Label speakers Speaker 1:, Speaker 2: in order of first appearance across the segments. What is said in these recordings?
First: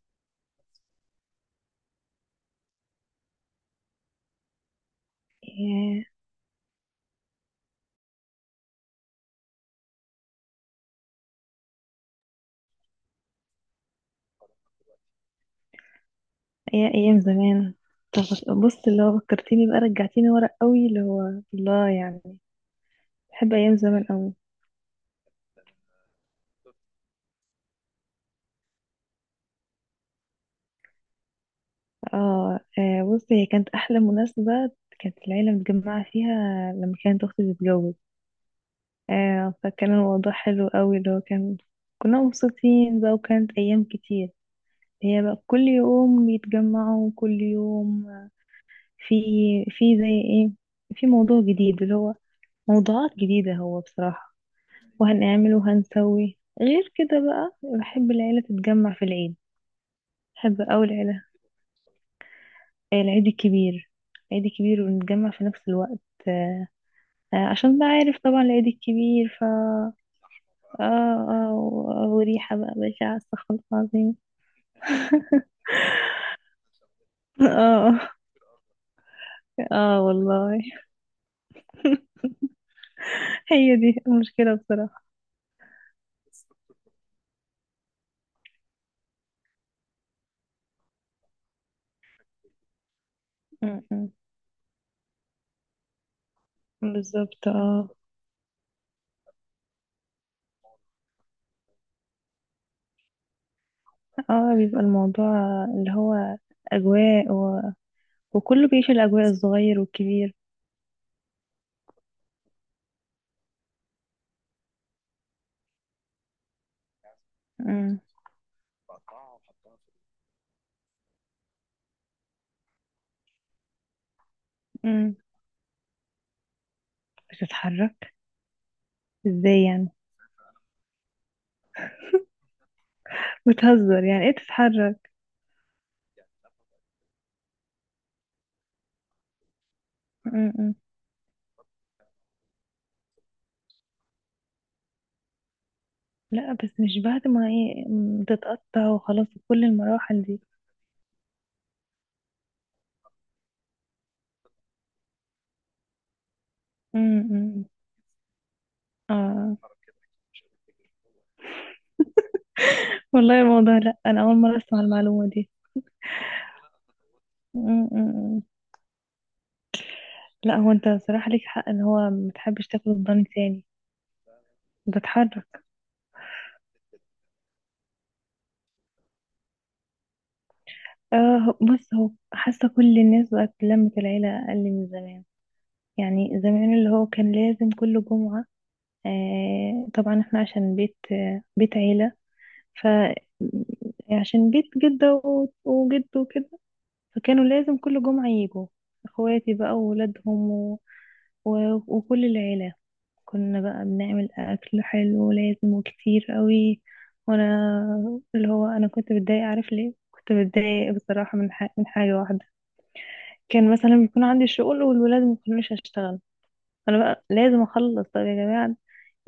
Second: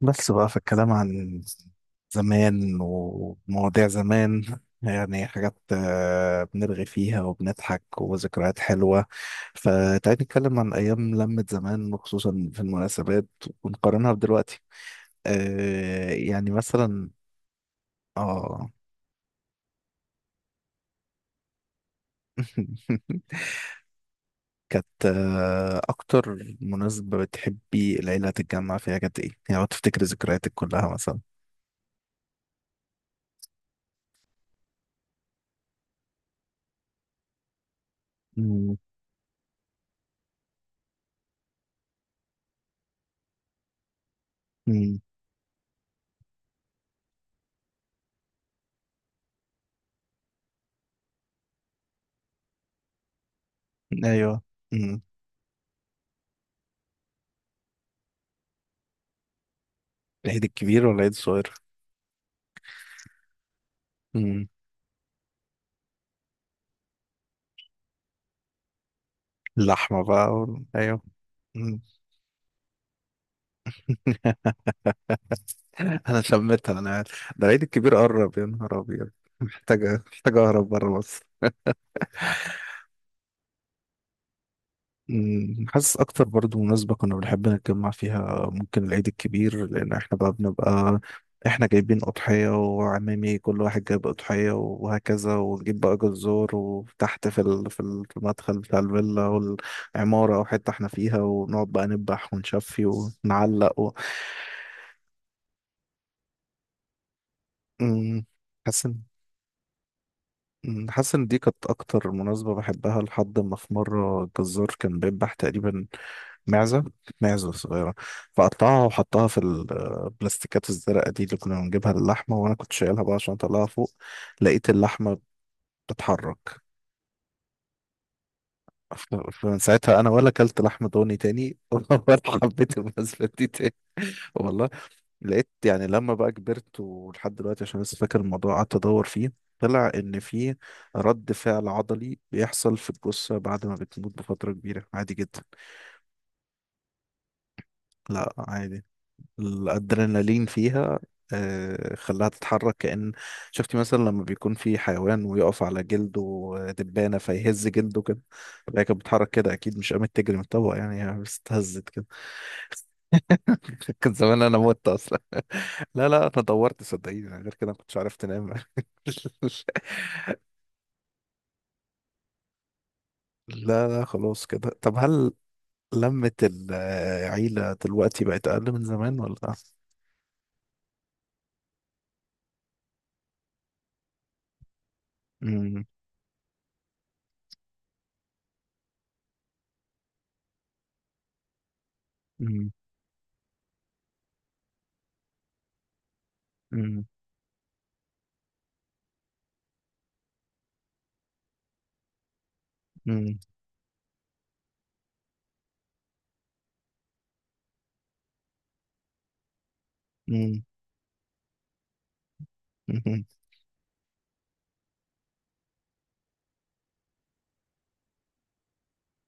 Speaker 1: بس بقى في الكلام عن زمان ومواضيع زمان، يعني حاجات
Speaker 2: ياه،
Speaker 1: بنرغي فيها وبنضحك وذكريات حلوة. فتعالي نتكلم عن أيام لمة زمان، وخصوصا في المناسبات، ونقارنها بدلوقتي. يعني
Speaker 2: يا
Speaker 1: مثلا.
Speaker 2: ايام زمان. طب
Speaker 1: اه.
Speaker 2: بص اللي هو فكرتيني بقى، رجعتيني ورا قوي اللي هو الله يعني. بحب ايام زمان قوي.
Speaker 1: كانت أكتر مناسبة بتحبي العيلة تتجمع فيها كانت إيه؟ يعني لو تفتكري ذكرياتك كلها مثلا.
Speaker 2: بص، هي كانت احلى مناسبة كانت العيلة متجمعة فيها لما كانت اختي بتتجوز.
Speaker 1: مم.
Speaker 2: آه، فكان الموضوع حلو قوي، اللي هو كان كنا مبسوطين بقى، وكانت ايام كتير.
Speaker 1: مم.
Speaker 2: هي بقى كل يوم بيتجمعوا، كل يوم في في زي ايه، في موضوع جديد، اللي هو موضوعات جديدة هو بصراحة.
Speaker 1: أيوه. مم.
Speaker 2: وهنعمل وهنسوي غير كده بقى، بحب العيلة تتجمع في العيد.
Speaker 1: العيد
Speaker 2: بحب أوي
Speaker 1: الكبير ولا العيد
Speaker 2: العيلة.
Speaker 1: الصغير؟
Speaker 2: العيد الكبير. العيد
Speaker 1: مم.
Speaker 2: الكبير، ونتجمع في نفس الوقت. آه، عشان بقى عارف طبعا العيد الكبير ف
Speaker 1: اللحمة بقى
Speaker 2: اه.
Speaker 1: ايوه.
Speaker 2: اه
Speaker 1: مم.
Speaker 2: و- وريحة بقى بشعة، استغفر الله العظيم.
Speaker 1: انا شميتها، انا عارف. ده العيد الكبير
Speaker 2: اه.
Speaker 1: قرب، يا نهار ابيض.
Speaker 2: اه
Speaker 1: محتاجة
Speaker 2: والله،
Speaker 1: اهرب بره مصر.
Speaker 2: هي دي المشكلة بصراحة.
Speaker 1: مم. حاسس اكتر برضو مناسبة كنا بنحب نتجمع فيها ممكن العيد الكبير، لان احنا بقى بنبقى احنا جايبين اضحية، وعمامي كل
Speaker 2: م-
Speaker 1: واحد جايب
Speaker 2: م.
Speaker 1: اضحية وهكذا، ونجيب بقى جزور، وتحت
Speaker 2: بالظبط اه.
Speaker 1: في المدخل بتاع الفيلا والعمارة او حتة احنا فيها، ونقعد بقى نذبح ونشفي ونعلق.
Speaker 2: اه بيبقى الموضوع اللي هو أجواء و...
Speaker 1: أمم،
Speaker 2: وكله
Speaker 1: حاسس
Speaker 2: بيعيش
Speaker 1: إن-
Speaker 2: الأجواء، الصغير والكبير.
Speaker 1: أمم، حاسس ان دي كانت اكتر مناسبه بحبها، لحد ما في مره الجزار كان بيذبح تقريبا معزه معزه صغيره،
Speaker 2: م-
Speaker 1: فقطعها وحطها في البلاستيكات الزرقاء دي اللي كنا بنجيبها للحمه، وانا كنت شايلها بقى عشان اطلعها فوق، لقيت
Speaker 2: م.
Speaker 1: اللحمه بتتحرك.
Speaker 2: بتتحرك.
Speaker 1: فمن
Speaker 2: ازاي يعني؟
Speaker 1: ساعتها انا ولا اكلت لحم ضاني تاني ولا حبيت المناسبه دي تاني.
Speaker 2: بتهزر؟ يعني ايه
Speaker 1: والله
Speaker 2: تتحرك؟
Speaker 1: لقيت يعني لما بقى كبرت ولحد دلوقتي عشان لسه فاكر الموضوع قعدت ادور فيه، طلع ان
Speaker 2: م-
Speaker 1: في
Speaker 2: م.
Speaker 1: رد فعل عضلي بيحصل في الجثه بعد ما بتموت بفتره كبيره، عادي جدا.
Speaker 2: لا بس مش بعد ما ايه
Speaker 1: لا، عادي.
Speaker 2: تتقطع وخلاص، كل المراحل دي؟
Speaker 1: الادرينالين فيها خلاها تتحرك، كأن شفتي مثلا لما بيكون في حيوان ويقف على جلده
Speaker 2: م-
Speaker 1: دبانة
Speaker 2: م.
Speaker 1: فيهز جلده كده. فهي كانت بتتحرك كده،
Speaker 2: اه
Speaker 1: أكيد مش قامت تجري من الطبق، يعني هي بس اتهزت كده.
Speaker 2: والله، الموضوع لا،
Speaker 1: كان
Speaker 2: انا اول
Speaker 1: زمان
Speaker 2: مرة
Speaker 1: أنا
Speaker 2: اسمع
Speaker 1: مت أصلا.
Speaker 2: المعلومة دي.
Speaker 1: لا، لا، انا دورت، صدقيني، أنا غير
Speaker 2: م-
Speaker 1: كده ما
Speaker 2: م-
Speaker 1: كنتش عرفت
Speaker 2: م.
Speaker 1: انام.
Speaker 2: لا، هو انت صراحة ليك حق ان هو متحبش تاكل الضن تاني.
Speaker 1: لا، لا، خلاص كده. طب، هل
Speaker 2: بتحرك.
Speaker 1: لمة العيلة دلوقتي بقت اقل من زمان ولا؟
Speaker 2: اه بص، هو حاسة كل الناس بقت لمة العيلة اقل من زمان.
Speaker 1: امم.
Speaker 2: يعني زمان اللي هو كان لازم كل جمعة. آه طبعا احنا عشان بيت عيلة.
Speaker 1: امم.
Speaker 2: ف عشان بيت جدة وجد وكده.
Speaker 1: امم.
Speaker 2: فكانوا لازم كل جمعة يجوا. اخواتي بقى وولادهم و... و... وكل العيلة.
Speaker 1: امم.
Speaker 2: كنا بقى بنعمل اكل حلو لازم وكتير قوي. وانا اللي هو انا كنت بتضايق. عارف ليه كنت
Speaker 1: امم.
Speaker 2: بتضايق بصراحة؟ من من حاجة واحدة.
Speaker 1: امم.
Speaker 2: كان مثلا بيكون عندي شغل والولاد ما كانوش هشتغل، انا بقى لازم اخلص. طب يا جماعة،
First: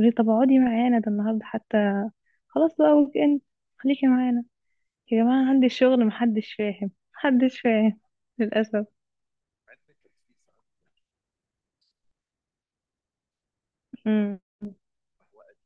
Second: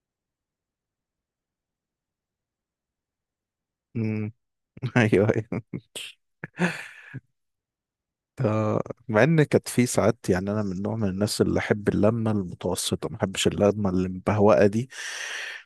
Speaker 2: يقولي طب اقعدي معانا، ده النهاردة حتى خلاص بقى ويك اند، خليكي
Speaker 1: أمم.
Speaker 2: معانا. يا
Speaker 1: ايوه،
Speaker 2: جماعة
Speaker 1: ايوه.
Speaker 2: عندي شغل، محدش فاهم، محدش فاهم،
Speaker 1: ده-
Speaker 2: للأسف.
Speaker 1: مع ان كانت في ساعات، يعني انا من نوع من الناس اللي احب اللمه المتوسطه، ما احبش اللمه
Speaker 2: امم.
Speaker 1: المبهوأه دي.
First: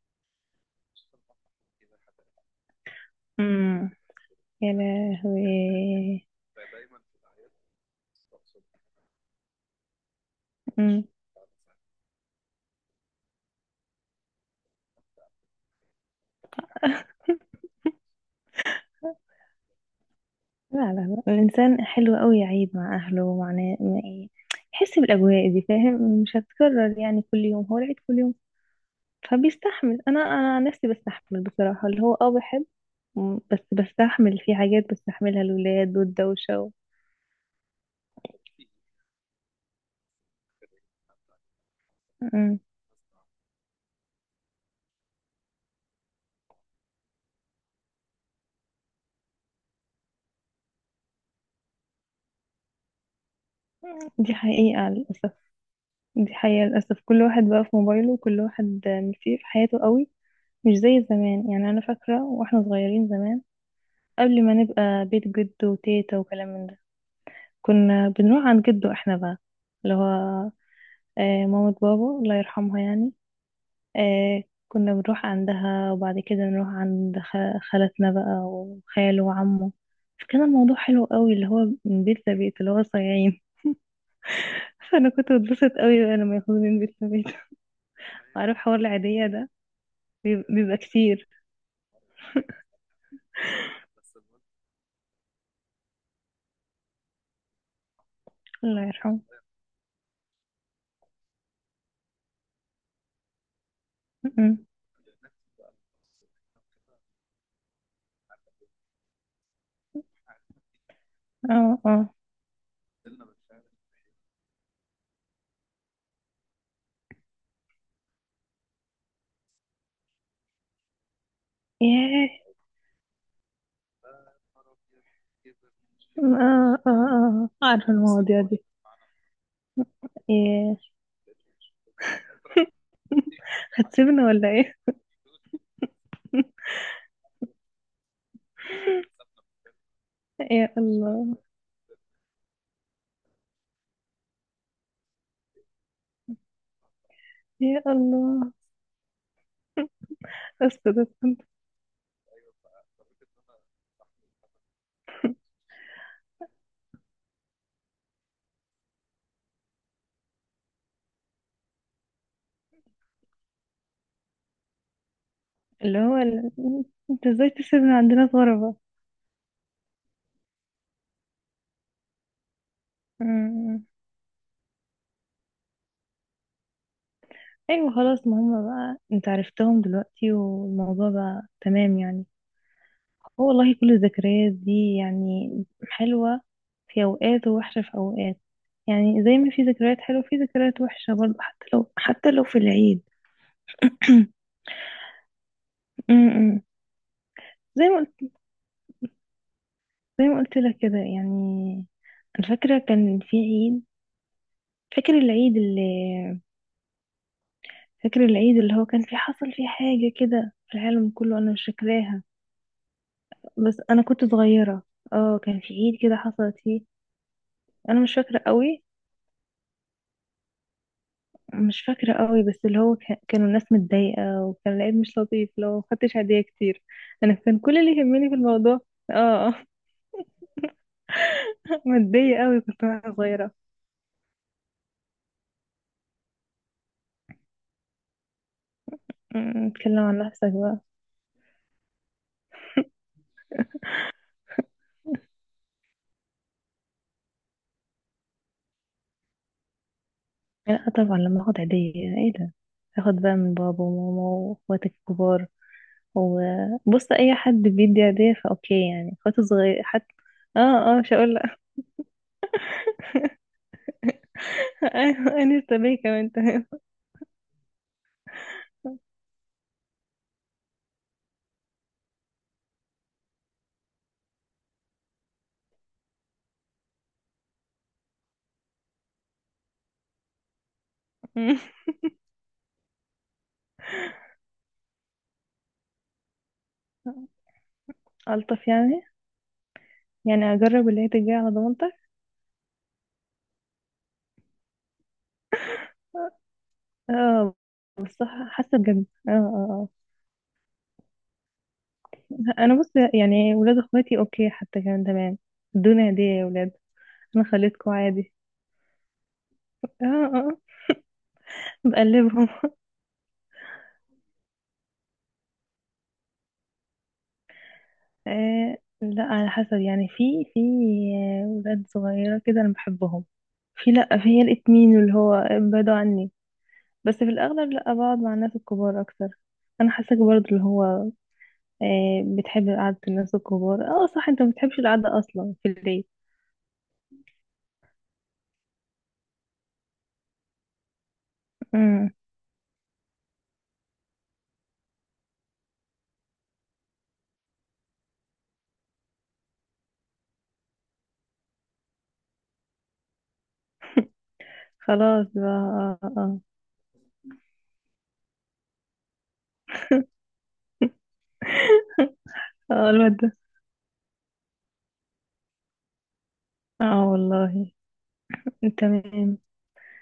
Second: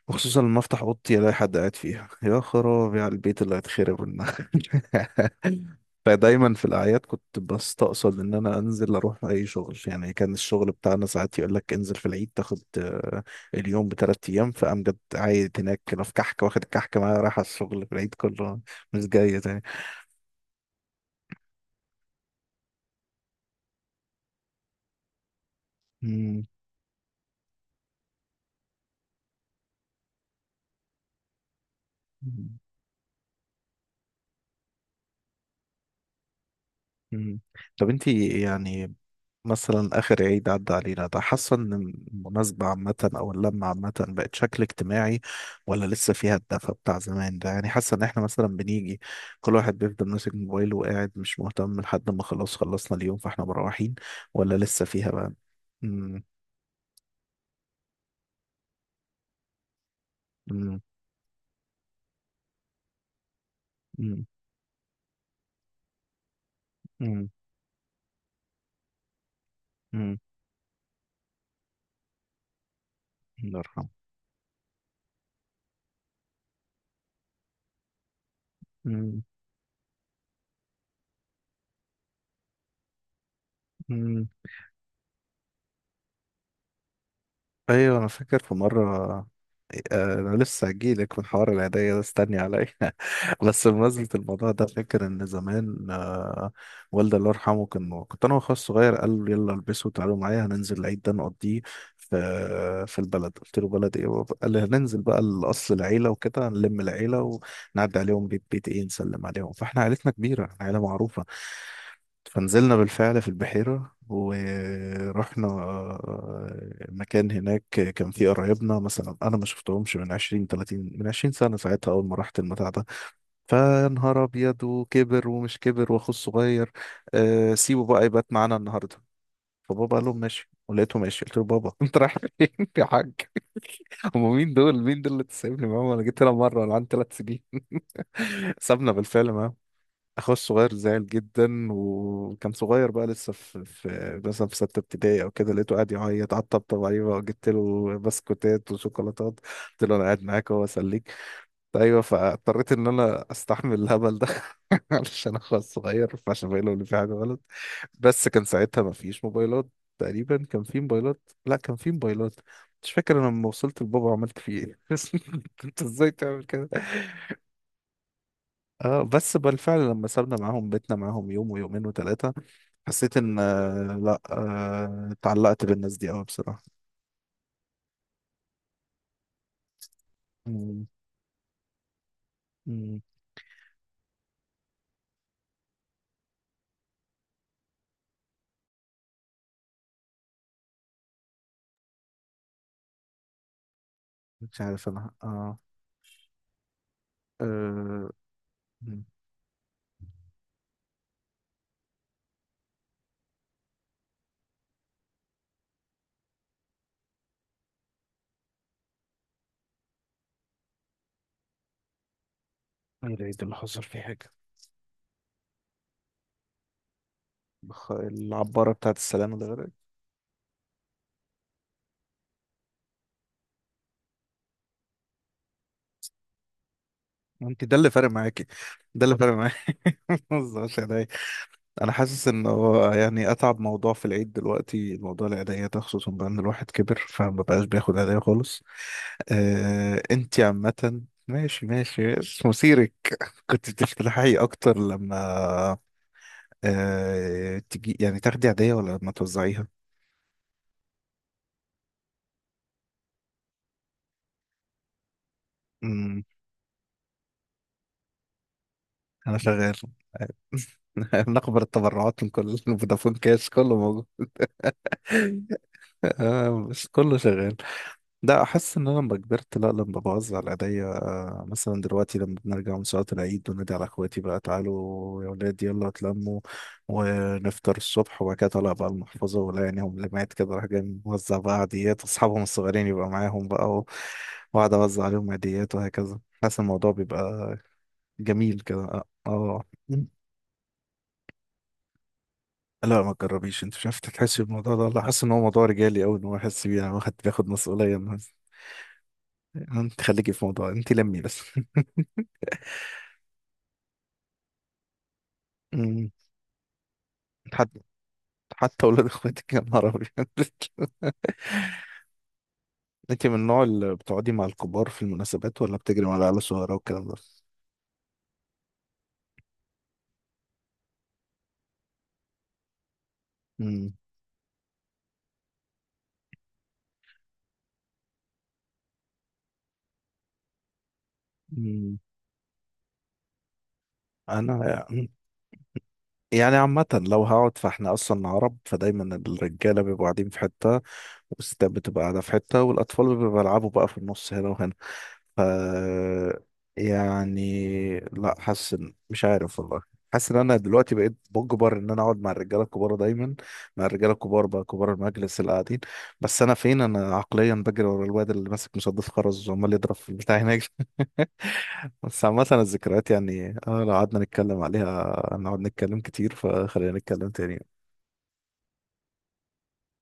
Speaker 1: وخصوصا لما افتح اوضتي الاقي حد قاعد فيها، يا خرابي على البيت اللي
Speaker 2: امم.
Speaker 1: هيتخرب منها.
Speaker 2: يا لهوي.
Speaker 1: فدايما في الاعياد كنت بستقصد ان انا انزل اروح اي شغل. يعني كان الشغل
Speaker 2: امم.
Speaker 1: بتاعنا ساعات يقول لك انزل في العيد، تاخد اليوم بثلاث ايام. فامجد عايد هناك كده في كحك واخد الكحك معاه رايح على الشغل في العيد كله، مش جاي تاني.
Speaker 2: لا لا، لا الإنسان حلو قوي يعيد مع أهله ومع مع إيه، يحس بالأجواء دي، فاهم؟ مش
Speaker 1: مم.
Speaker 2: هتكرر يعني، كل يوم هو العيد كل يوم. فبيستحمل. أنا عن نفسي بستحمل بصراحة، اللي هو أه بحب. مم، بس بستحمل في حاجات بستحملها، الولاد والدوشة و...
Speaker 1: مم. طب، انتي يعني، مثلا آخر عيد عدى علينا ده، حاسة إن
Speaker 2: مم.
Speaker 1: المناسبة عامة أو اللمة عامة بقت شكل اجتماعي، ولا لسه فيها الدفى بتاع زمان ده؟ يعني حاسة إن إحنا مثلا بنيجي كل واحد بيفضل ماسك موبايله وقاعد مش مهتم لحد ما خلاص خلصنا اليوم فإحنا مروحين؟
Speaker 2: دي
Speaker 1: ولا لسه
Speaker 2: حقيقة
Speaker 1: فيها
Speaker 2: للأسف.
Speaker 1: بقى؟ مم.
Speaker 2: دي حقيقة للأسف، كل واحد بقى في موبايله وكل واحد مشي في حياته قوي. مش
Speaker 1: مم.
Speaker 2: زي زمان. يعني أنا فاكرة واحنا صغيرين زمان،
Speaker 1: مم.
Speaker 2: قبل ما نبقى بيت جد وتيتا وكلام من ده،
Speaker 1: مم.
Speaker 2: كنا بنروح عند جده احنا بقى، اللي
Speaker 1: مم.
Speaker 2: هو آه، مامة بابا الله يرحمها يعني.
Speaker 1: الله يرحمه.
Speaker 2: آه، كنا بنروح عندها وبعد كده نروح عند خالتنا بقى
Speaker 1: مم.
Speaker 2: وخاله وعمه. فكان الموضوع حلو قوي، اللي هو من بيت لبيت، اللي هو صايعين.
Speaker 1: مم.
Speaker 2: فأنا كنت بتبسط قوي بقى لما ياخدوني من بيت لبيت.
Speaker 1: ايوه، انا فاكر في
Speaker 2: عارف حوار
Speaker 1: مره.
Speaker 2: العيدية ده؟
Speaker 1: انا لسه
Speaker 2: بيبقى
Speaker 1: هجيلك من
Speaker 2: كتير.
Speaker 1: حوار العيدية ده، استني عليا. بس بمناسبة الموضوع ده، فاكر ان زمان والدي الله يرحمه كان كنت انا واخويا
Speaker 2: الله
Speaker 1: الصغير،
Speaker 2: يرحمه.
Speaker 1: قال لي يلا البسوا تعالوا معايا، هننزل العيد ده نقضيه في في البلد. قلت له بلد ايه
Speaker 2: م-
Speaker 1: بابا؟ قال لي
Speaker 2: م.
Speaker 1: هننزل بقى لاصل العيله وكده نلم العيله، ونعدي عليهم بيت بيت، ايه نسلم عليهم، فاحنا عيلتنا كبيره، عيله معروفه.
Speaker 2: اه اه.
Speaker 1: فنزلنا بالفعل في البحيره، ورحنا مكان هناك. كان فيه قرايبنا مثلا انا ما شفتهمش من 20 30 من 20 سنه، ساعتها اول ما رحت
Speaker 2: ياه.
Speaker 1: المتاع ده فنهار ابيض. وكبر ومش كبر، واخوه
Speaker 2: آه
Speaker 1: الصغير.
Speaker 2: آه آه،
Speaker 1: سيبه
Speaker 2: عارفة
Speaker 1: بقى يبات
Speaker 2: المواضيع
Speaker 1: معانا
Speaker 2: دي.
Speaker 1: النهارده. فبابا قال لهم ماشي،
Speaker 2: إيه،
Speaker 1: ولقيته ماشي، قلت له بابا، انت رايح فين يا حاج؟
Speaker 2: هتسيبنا
Speaker 1: هم
Speaker 2: ولا
Speaker 1: مين
Speaker 2: إيه؟
Speaker 1: دول، مين دول اللي تسيبني معاهم؟ انا جيت هنا مره انا عندي ثلاث سنين. سابنا بالفعل معاهم. اخويا
Speaker 2: يا
Speaker 1: الصغير زعل
Speaker 2: الله،
Speaker 1: جدا وكان صغير بقى لسه في مثلا في سته ابتدائي او كده، لقيته قاعد يعيط. على الطبطب عليه بقى وجبت
Speaker 2: يا
Speaker 1: له
Speaker 2: الله.
Speaker 1: بسكوتات وشوكولاتات، قلت له انا قاعد معاك اهو
Speaker 2: أستاذ.
Speaker 1: اسليك. ايوه، فاضطريت ان انا استحمل الهبل ده علشان اخويا الصغير، فعشان باين له ان في حاجه غلط. بس كان ساعتها ما فيش موبايلات، تقريبا كان في موبايلات، لا كان في موبايلات، مش فاكر. انا لما وصلت لبابا عملت فيه ايه؟ انت
Speaker 2: اللي
Speaker 1: ازاي
Speaker 2: هو
Speaker 1: تعمل
Speaker 2: ال...
Speaker 1: كده؟
Speaker 2: أنت إزاي تسيبنا عندنا في غربة؟
Speaker 1: اه، بس بالفعل لما سابنا معاهم بيتنا معاهم يوم ويومين وثلاثة، حسيت ان
Speaker 2: أمم.
Speaker 1: لا، اتعلقت بالناس دي قوي، بصراحة.
Speaker 2: أيوة خلاص، ما هما بقى أنت عرفتهم دلوقتي،
Speaker 1: مم.
Speaker 2: والموضوع بقى تمام يعني.
Speaker 1: مم.
Speaker 2: هو والله كل الذكريات دي يعني حلوة في أوقات، ووحشة في أوقات. يعني زي ما في ذكريات حلوة، في ذكريات وحشة برضه، حتى لو، حتى لو في العيد.
Speaker 1: مش عارف انا. اه.
Speaker 2: أمم. زي ما،
Speaker 1: آه، مم.
Speaker 2: زي ما قلت لك كده يعني. انا فاكره كان في عيد. فاكر العيد اللي فاكر العيد اللي هو كان في، حصل فيه حاجه كده في العالم كله، انا مش فاكراها.
Speaker 1: ايه العيد اللي
Speaker 2: بس
Speaker 1: حصل فيه
Speaker 2: انا كنت
Speaker 1: حاجة؟
Speaker 2: صغيره. اه كان في عيد كده حصلت فيه. انا مش فاكره
Speaker 1: العبارة
Speaker 2: قوي،
Speaker 1: بتاعت السلامة ده غير؟
Speaker 2: مش فاكره قوي، بس اللي هو كان كانوا الناس متضايقه، وكان العيد مش لطيف لو ما خدتش هديه كتير. انا كان
Speaker 1: انت ده
Speaker 2: كل
Speaker 1: اللي
Speaker 2: اللي
Speaker 1: فارق
Speaker 2: يهمني في
Speaker 1: معاكي،
Speaker 2: الموضوع
Speaker 1: ده اللي فارق
Speaker 2: اه.
Speaker 1: معاكي؟ ما تهزريش عليا. انا حاسس
Speaker 2: ماديه
Speaker 1: ان
Speaker 2: قوي كنت
Speaker 1: هو
Speaker 2: وانا
Speaker 1: يعني
Speaker 2: صغيره.
Speaker 1: اتعب موضوع في العيد دلوقتي موضوع العيدية ده، خصوصا بقى ان الواحد كبر فما بقاش بياخد عيدية خالص.
Speaker 2: أمم، اتكلم عن
Speaker 1: انت
Speaker 2: نفسك بقى.
Speaker 1: عامة ماشي، ماشي. بس مثيرك، كنت بتفتحي اكتر لما تجي يعني تاخدي عادية، ولا لما توزعيها؟
Speaker 2: لا طبعا لما اخد عيدية، ايه ده. اخد بقى من بابا وماما، واخواتي الكبار.
Speaker 1: امم.
Speaker 2: وبص اي حد بيدي عيدية فاوكي يعني،
Speaker 1: انا
Speaker 2: اخواتي
Speaker 1: شغال.
Speaker 2: الصغير حتى. اه اه، مش هقول لا.
Speaker 1: نقبل التبرعات، من كل فودافون كاش، كله موجود.
Speaker 2: ايوه انا لسه بيه كمان، تمام.
Speaker 1: بس كله شغال. لا، احس ان انا لما كبرت، لا، لما بوزع العادية. مثلا دلوقتي لما بنرجع من صلاة العيد، بنادي على اخواتي بقى تعالوا يا ولاد، يلا اتلموا، ونفطر الصبح. وبعد كده طالع بقى المحفظة ولا يعينهم لمعت كده، راح جاي موزع بقى عاديات، واصحابهم الصغيرين يبقى معاهم بقى واقعد اوزع عليهم عاديات وهكذا. حاسس الموضوع بيبقى جميل
Speaker 2: الطف
Speaker 1: كده.
Speaker 2: يعني.
Speaker 1: اه.
Speaker 2: يعني اجرب اللي هي تجي على ضمانتك.
Speaker 1: لا، ما تجربيش، انت مش عارف تحس بالموضوع ده والله. حاسس ان هو موضوع رجالي قوي، ان هو يحس بيه، انا باخد
Speaker 2: اه
Speaker 1: مسؤوليه
Speaker 2: بس حاسه بجد. اه اه
Speaker 1: انت خليكي في موضوع انت، لمي بس.
Speaker 2: اه. انا بص يعني ولاد اخواتي اوكي حتى كمان تمام.
Speaker 1: مم.
Speaker 2: ادوني هديه يا ولاد، انا
Speaker 1: حد
Speaker 2: خليتكم عادي.
Speaker 1: حتى ولاد اخواتك، يا نهار
Speaker 2: اه
Speaker 1: ابيض؟
Speaker 2: اه آه. بقلبهم.
Speaker 1: انت من النوع اللي بتقعدي مع الكبار في المناسبات، ولا بتجري مع العيال الصغيره والكلام ده؟
Speaker 2: آه لا على حسب يعني، في آه، ولاد صغيرة كده أنا بحبهم. في،
Speaker 1: امم.
Speaker 2: لا في هي الاتنين اللي هو بعدوا عني. بس في الأغلب لا، بقعد مع الناس الكبار أكتر. أنا حاساك برضه اللي هو
Speaker 1: أمم.
Speaker 2: آه بتحب قعدة الناس الكبار. اه صح، انت ما بتحبش
Speaker 1: انا
Speaker 2: القعدة أصلا في البيت.
Speaker 1: يعني عامه لو هقعد، فاحنا اصلا عرب، فدايما الرجاله بيبقوا قاعدين في حته، والستات بتبقى
Speaker 2: امم.
Speaker 1: قاعده في حته، والاطفال بيبقوا بيلعبوا بقى في النص هنا وهنا. ف يعني لا، مش عارف والله. حاسس ان انا دلوقتي بقيت بجبر ان انا اقعد مع الرجاله الكبار دايما، مع الرجاله الكبار بقى، كبار
Speaker 2: خلاص
Speaker 1: المجلس
Speaker 2: بقى
Speaker 1: اللي قاعدين.
Speaker 2: اه اه.
Speaker 1: بس انا فين؟ انا عقليا بجري ورا الواد اللي ماسك مسدس خرز وعمال يضرب في البتاع هناك. بس عامة
Speaker 2: اه آه،
Speaker 1: الذكريات
Speaker 2: الواد ده.
Speaker 1: يعني، لو قعدنا نتكلم عليها نقعد نتكلم كتير. فخلينا
Speaker 2: اه
Speaker 1: نتكلم
Speaker 2: والله.
Speaker 1: تاني.
Speaker 2: تمام.